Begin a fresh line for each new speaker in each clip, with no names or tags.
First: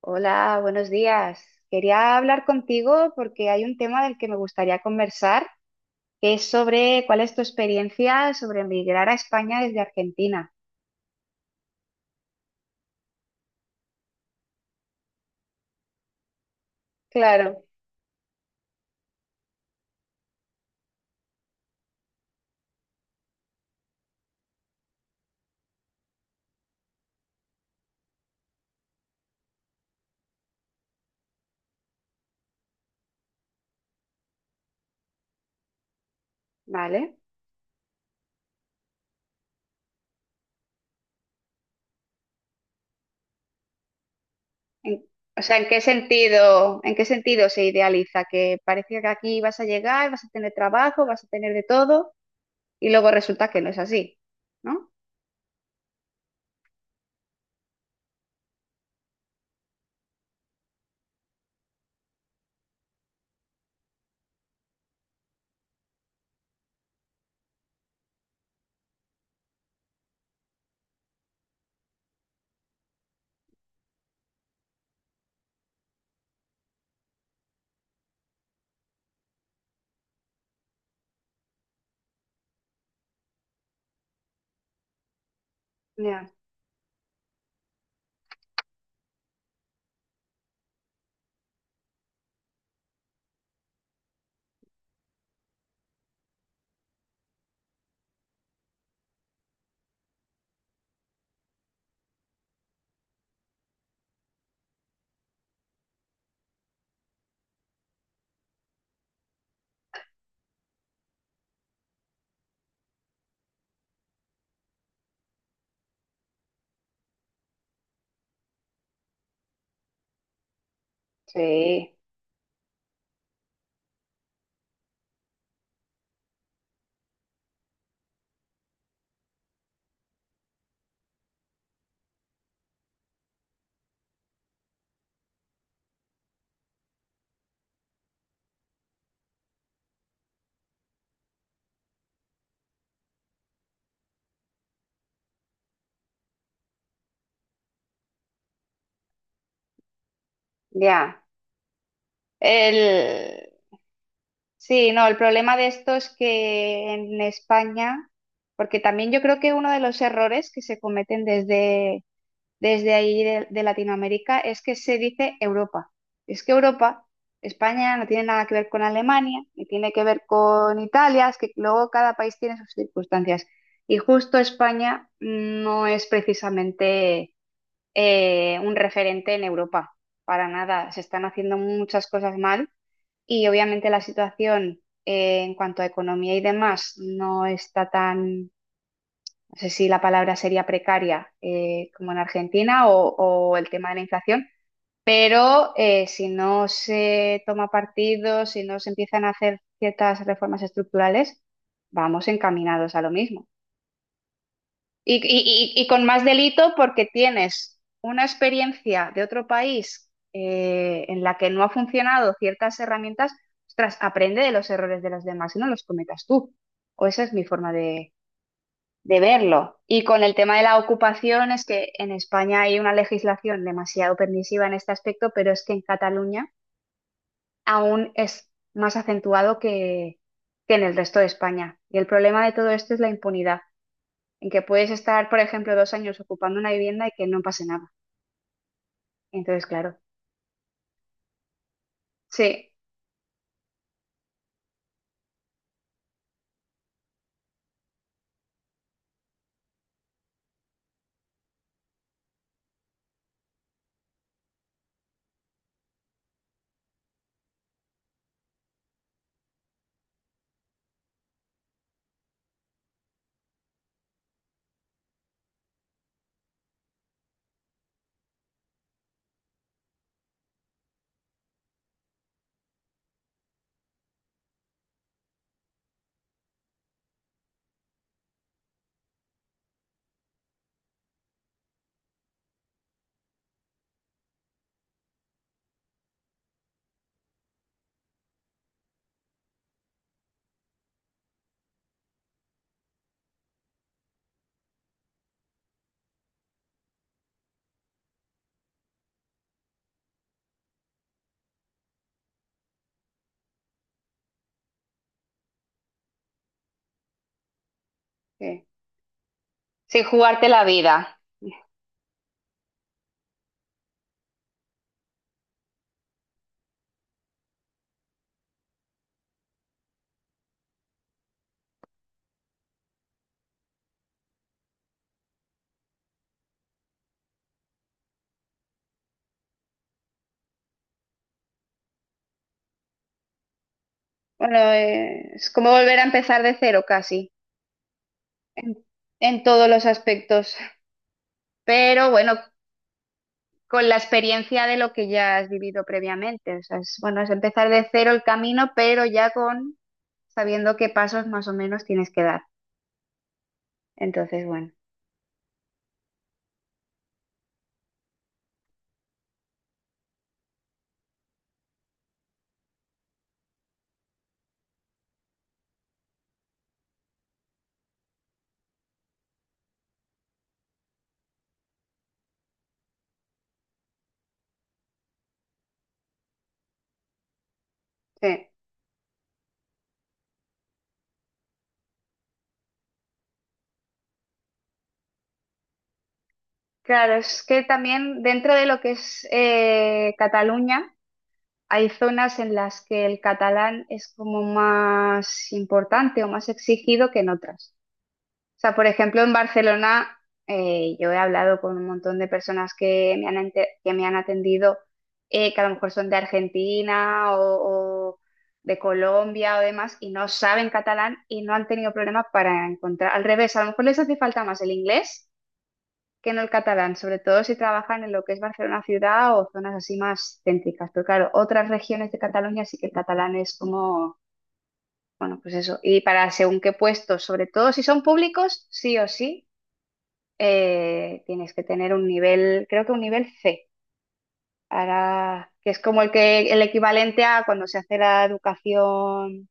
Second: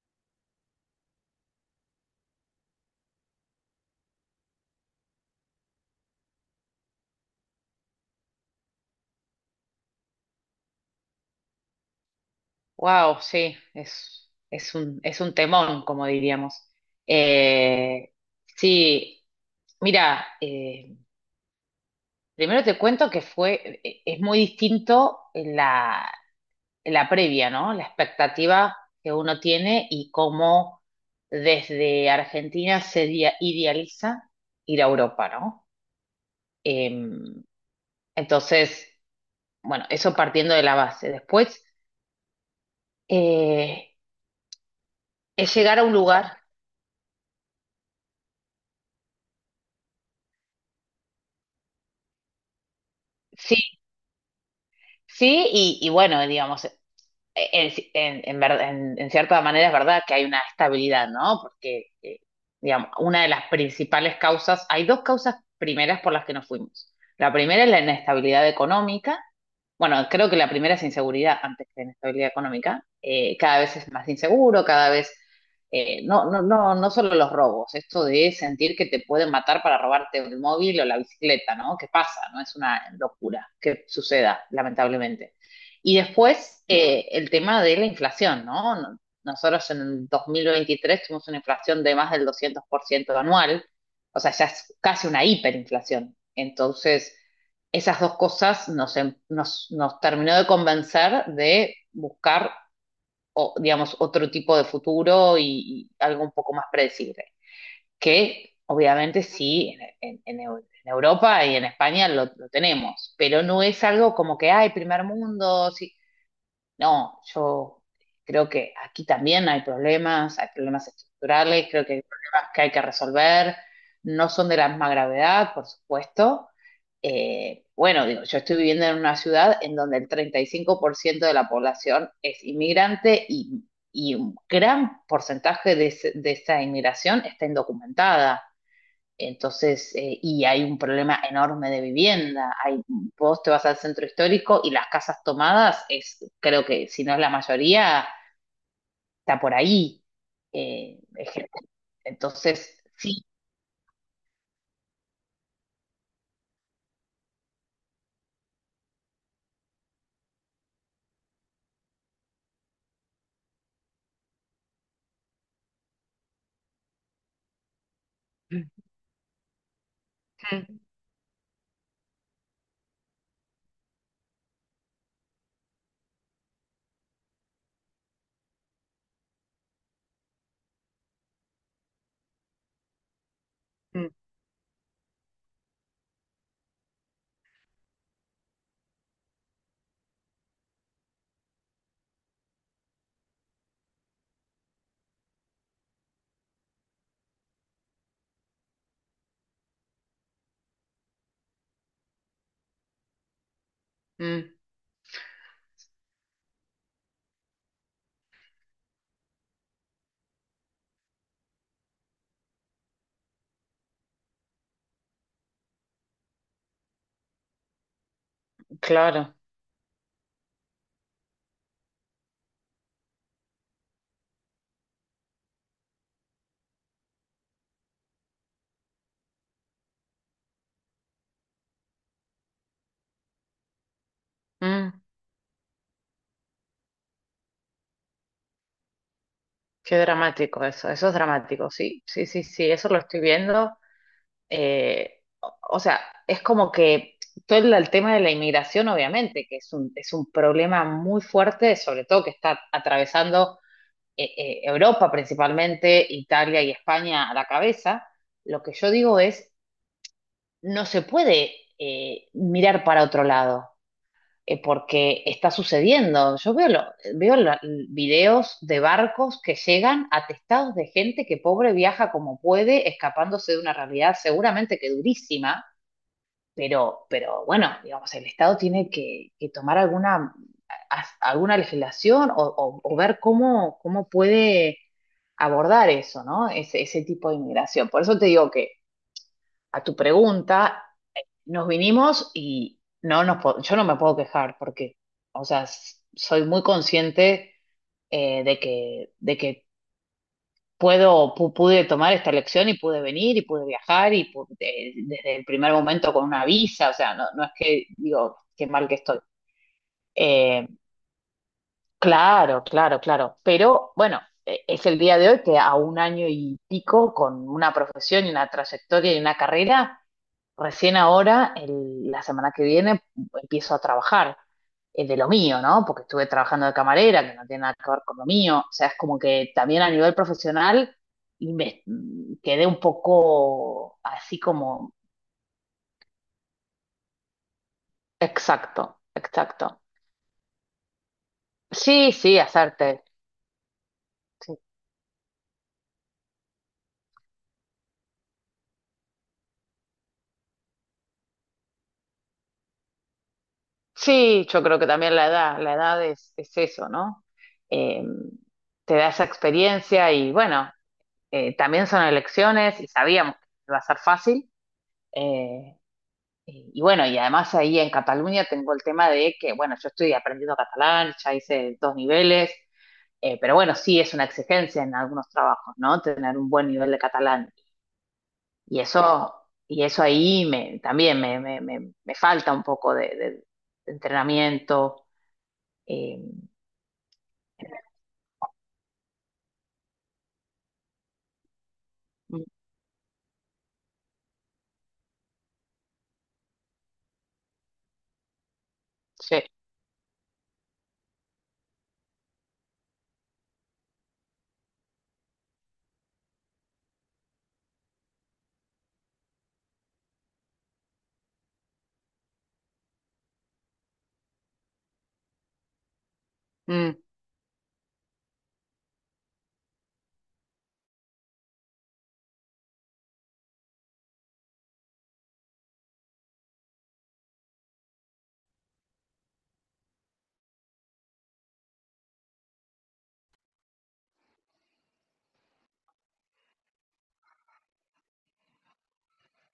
Hola, buenos días. Quería hablar contigo porque hay un tema del que me gustaría conversar, que es sobre cuál es tu experiencia sobre emigrar a España desde Argentina.
Wow, sí, es un temón, como diríamos.
Claro.
Eh, sí, mira, primero te cuento que es muy distinto la previa, ¿no? La expectativa que uno tiene y cómo desde Argentina se idealiza ir a Europa, ¿no?
¿Vale?
Em, entonces, bueno, eso partiendo de la base. Después, eh,
En- o
es
sea,
llegar a un lugar.
en qué sentido se idealiza? Que parece que aquí vas a llegar, vas a tener trabajo, vas a tener de todo, y luego resulta
Sí.
que no es así, ¿no?
Sí, y bueno, digamos, en cierta manera es verdad que hay una estabilidad, ¿no? Porque, digamos, una de las principales causas, hay dos causas primeras por las que nos fuimos. La primera es la inestabilidad económica. Bueno, creo que la primera es inseguridad antes que inestabilidad económica. Cada vez es más inseguro, cada vez no solo los robos, esto de sentir que te pueden matar para robarte el móvil o la bicicleta, ¿no? ¿Qué pasa? No es una locura que suceda, lamentablemente. Y
Ya.
después el tema de la inflación, ¿no? Nosotros en el 2023 tuvimos una inflación de más del 200% anual, o sea, ya es casi una hiperinflación. Entonces, esas dos cosas nos terminó de convencer de buscar, o, digamos, otro tipo de futuro y algo un poco más predecible, que obviamente sí, en Europa y en España lo tenemos, pero no es algo como que, ay primer mundo, sí. No, yo creo que aquí también hay problemas estructurales, creo que
Sí,
hay problemas que hay que resolver, no son de la misma gravedad, por supuesto. Bueno, digo, yo estoy viviendo en una ciudad en donde el 35% de la población es inmigrante y un gran porcentaje de esa inmigración está indocumentada. Entonces, y hay un problema enorme de vivienda. Hay, vos te vas al centro histórico y las casas tomadas es, creo que si no es la mayoría, está por ahí.
ya.
Es gente. Entonces, sí.
El Sí, no, el problema de esto es que en España, porque también yo creo que uno de los errores que se cometen desde ahí de Latinoamérica es que se dice Europa. Es que Europa, España no tiene nada que
Mm,
ver con Alemania, ni tiene que ver con Italia, es que luego cada país tiene sus circunstancias. Y justo España no es precisamente un referente en Europa, para nada. Se están haciendo muchas cosas mal y obviamente la
mm,
situación en cuanto a economía y demás no está tan, no sé si la palabra sería precaria como en Argentina, o el tema de la inflación, pero si no se toma partido, si no se empiezan a hacer ciertas reformas estructurales, vamos encaminados a lo mismo.
mm,
Y con más delito porque tienes una experiencia de otro país en la que no ha funcionado ciertas herramientas. Ostras, aprende de los errores de los demás y no los cometas tú. O esa es mi forma de
claro.
verlo. Y con el tema de la ocupación, es que en España hay una legislación demasiado permisiva en este aspecto, pero es que en Cataluña aún es más acentuado que en el resto de España. Y el problema de todo esto es la impunidad en que puedes
Mm,
estar, por ejemplo, dos años ocupando una vivienda y que no pase nada. Entonces,
qué
claro,
dramático eso. Eso es dramático, sí, sí, sí, sí.
sí,
Eso lo estoy viendo. O sea, es como que todo el tema de la inmigración, obviamente, que es un problema muy fuerte, sobre todo que está atravesando Europa principalmente, Italia y España a la cabeza. Lo que yo digo es, no se puede mirar para otro lado, porque está sucediendo. Veo la- videos de barcos que llegan atestados de gente que pobre viaja como puede, escapándose de una realidad seguramente que durísima, pero bueno, digamos, el Estado tiene que tomar alguna, alguna legislación o ver cómo, cómo puede abordar eso, ¿no? Ese tipo de inmigración. Por eso te digo que a tu pregunta, nos vinimos y yo no me puedo quejar porque, o sea, soy muy consciente de de que pude tomar esta elección y pude venir y pude viajar y desde el primer momento con una visa, o sea, no, no es que digo,
sí,
qué mal que estoy.
sin jugarte la
Eh,
vida.
claro, claro, claro, pero bueno, es el día de hoy que a un año y pico con una profesión y una trayectoria y una carrera. Recién ahora, la semana que viene, empiezo a trabajar de lo mío, ¿no? Porque estuve trabajando de camarera, que no tiene nada que ver con lo mío. O sea, es como que también a nivel profesional y me quedé un poco así
Bueno,
como,
es como volver a empezar de cero casi, en,
exacto,
en todos
exacto.
los aspectos. Pero
Sí,
bueno,
sí, hacerte.
con la
Sí.
experiencia de lo que ya has vivido previamente. O sea, es, bueno, es empezar de cero el camino, pero ya con sabiendo qué pasos más o menos tienes que dar. Entonces,
Sí, yo
bueno,
creo que también la edad es eso, ¿no? Eh, te da esa experiencia y bueno, también son elecciones y sabíamos que iba a ser fácil. Eh, Y bueno, y además ahí en Cataluña tengo el tema de que, bueno, yo estoy aprendiendo catalán, ya hice 2 niveles, pero bueno, sí es una exigencia en algunos trabajos, ¿no? Tener un buen nivel de catalán.
sí.
Y eso, y eso ahí me, también me, me falta un poco de entrenamiento. Eh,
Claro, es que también dentro de lo que es Cataluña, hay zonas
mm,
en las que el catalán es como más importante o más exigido que en otras. O sea, por ejemplo, en
sí,
Barcelona yo he hablado con un montón de personas que me han, que me han atendido, que a lo mejor son de Argentina, o de Colombia o demás, y no saben catalán y no han tenido problemas para encontrar. Al revés, a lo mejor les hace falta más el inglés que no el
mm,
catalán, sobre todo si trabajan en lo que es Barcelona ciudad o zonas así más céntricas. Pero claro, otras regiones de Cataluña sí que el catalán es como, bueno, pues eso. Y para según qué puestos, sobre todo si son públicos, sí o sí, tienes que tener un nivel, creo que un nivel C. Ahora, que es como el que el equivalente a cuando se hace la educación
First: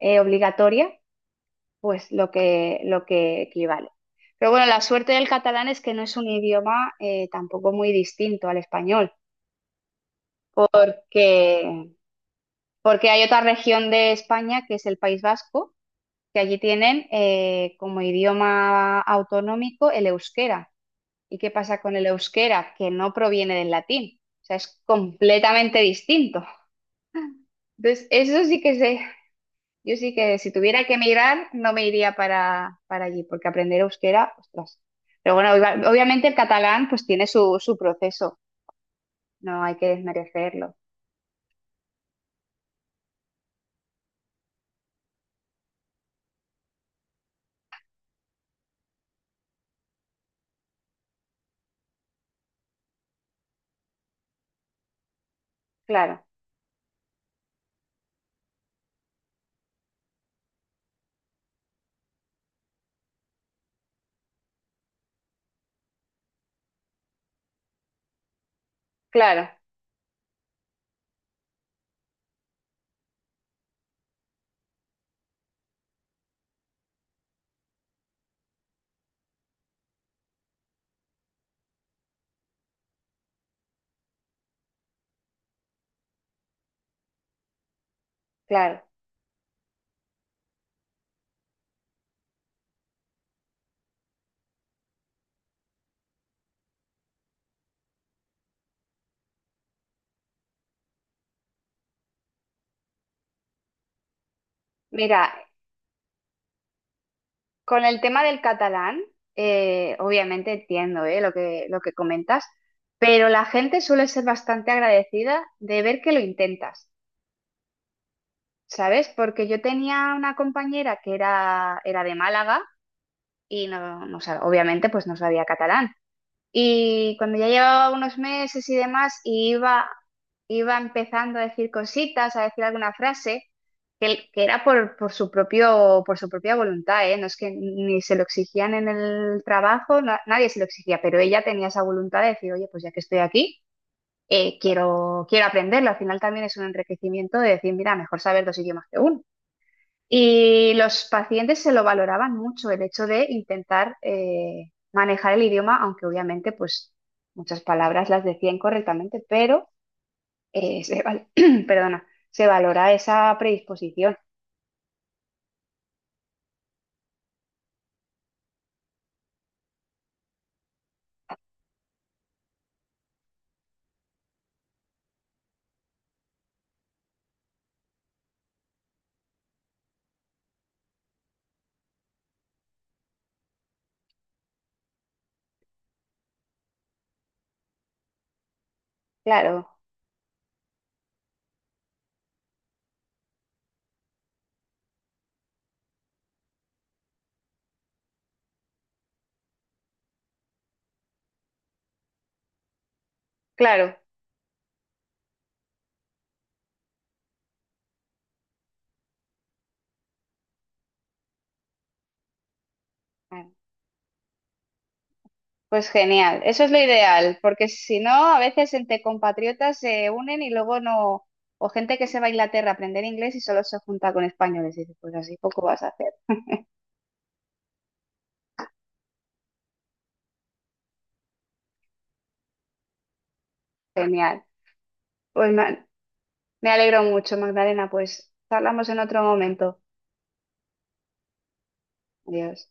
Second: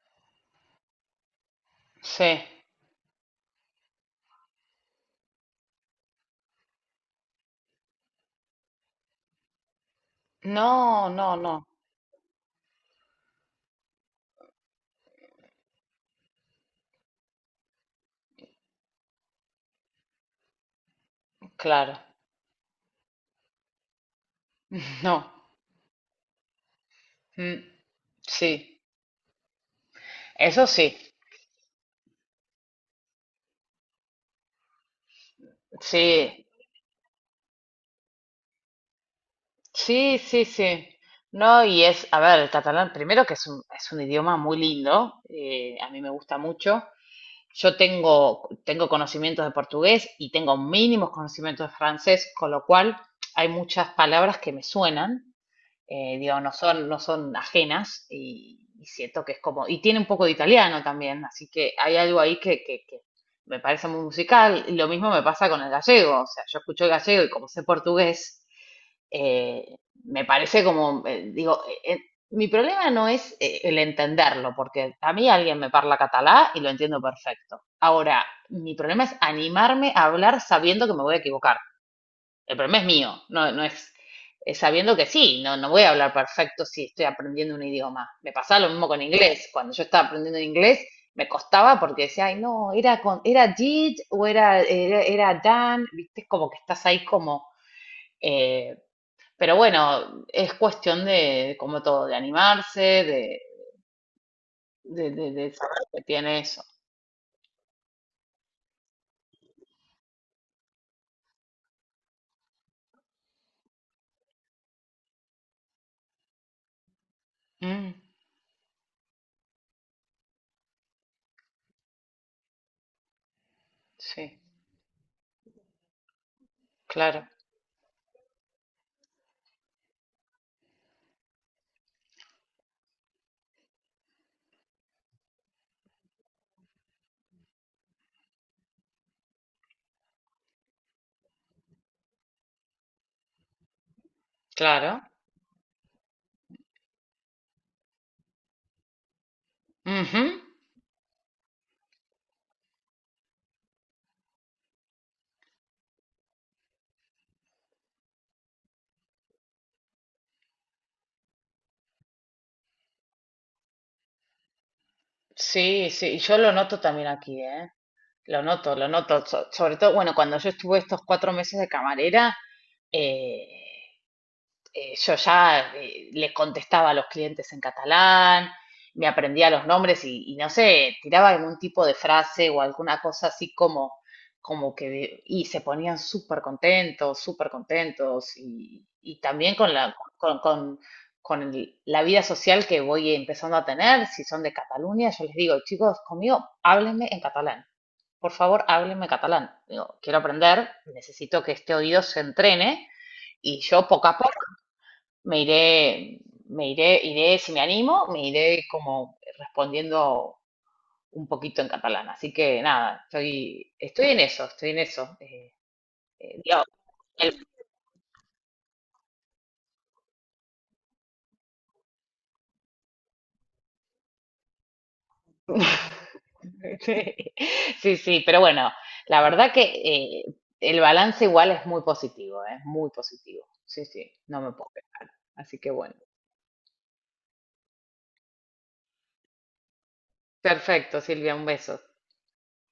obligatoria, pues
sí.
lo que equivale. Pero bueno, la suerte del catalán es que no es un idioma tampoco muy distinto al español.
No, no, no,
Que porque hay otra región de España que es el País Vasco, que allí tienen como idioma autonómico el euskera. ¿Y qué pasa con
claro,
el euskera? Que no proviene del latín, o sea, es
no,
completamente distinto.
mm,
Entonces, eso sí que
sí,
sé, yo sí que si
eso
tuviera que
sí,
emigrar, no me iría para allí, porque aprender euskera, ostras. Pero bueno, obviamente el
sí.
catalán pues tiene su proceso, no hay que
Sí, sí,
desmerecerlo.
sí. No, y es, a ver, el catalán primero que es un idioma muy lindo, a mí me gusta mucho. Yo tengo, tengo conocimientos de portugués y tengo mínimos conocimientos de francés, con lo cual hay muchas palabras que me suenan,
Claro,
digo, no son, no son ajenas y siento que es como, y tiene un poco de italiano también, así que hay algo ahí que me parece muy musical, y lo mismo me pasa con el gallego, o sea, yo escucho el gallego y como sé portugués,
claro,
eh, me parece como, digo, mi problema no es el entenderlo, porque a mí alguien me parla catalá y lo entiendo perfecto. Ahora, mi problema es animarme a hablar sabiendo que me voy a equivocar. El problema es mío, no, no es, sabiendo que sí, no, no voy a hablar perfecto si estoy aprendiendo un idioma. Me pasaba lo
claro.
mismo con inglés. Cuando yo estaba aprendiendo inglés, me costaba porque decía, ay, no, era, con, era did o era, era, era done, viste, como que estás ahí como... eh, pero bueno, es cuestión de como todo, de animarse, de,
Mira,
de saber que tiene eso.
con el tema del catalán, obviamente entiendo, lo que comentas, pero la gente suele ser bastante agradecida de ver que lo intentas,
Mm,
¿sabes? Porque yo tenía una compañera que era de Málaga y
sí,
obviamente pues no sabía catalán. Y
claro,
cuando ya llevaba unos meses y demás, iba empezando a decir cositas, a decir alguna frase, que era por su propio, por su propia voluntad, ¿eh? No es que ni se lo exigían en el trabajo, nadie se lo exigía, pero ella tenía esa voluntad de decir, oye, pues ya que estoy aquí,
claro.
quiero aprenderlo. Al final también es un enriquecimiento de decir, mira, mejor saber dos idiomas que uno.
Ujú.
Y los pacientes se lo valoraban mucho, el hecho de intentar manejar el idioma, aunque obviamente pues muchas palabras las decían correctamente, pero eh, se, val- perdona, se valora esa predisposición.
Sí, sí, yo lo noto también aquí, ¿eh? Lo noto, lo noto. Sobre todo, bueno, cuando yo estuve estos 4 meses de camarera, eh, yo ya les contestaba a los clientes en catalán, me aprendía los nombres y no sé, tiraba algún tipo de frase o alguna cosa así como, como que, y se ponían súper contentos y también
Claro,
con la, con la vida social que voy empezando a tener, si son de Cataluña, yo les digo, chicos, conmigo, háblenme en catalán por favor, háblenme catalán. Digo, quiero aprender, necesito que este oído se entrene y yo
claro.
poco a poco me iré, me iré, iré, si me animo, me iré como respondiendo un poquito en catalán. Así que nada,
Ah,
estoy, estoy en eso, estoy en eso.
pues genial,
Digo,
eso es lo ideal,
el-
porque si no, a veces entre compatriotas se unen y luego no, o gente que se va a Inglaterra a aprender inglés y solo se junta con españoles, y dices, pues así poco vas a hacer.
sí, sí, pero bueno, la verdad que eh, el balance igual es muy positivo, es muy positivo. Sí, sí, no
Genial.
me puedo quejar.
Pues
Así que
nada.
bueno.
Me alegro mucho, Magdalena. Pues hablamos en otro momento.
Perfecto, Silvia, un beso.
Adiós.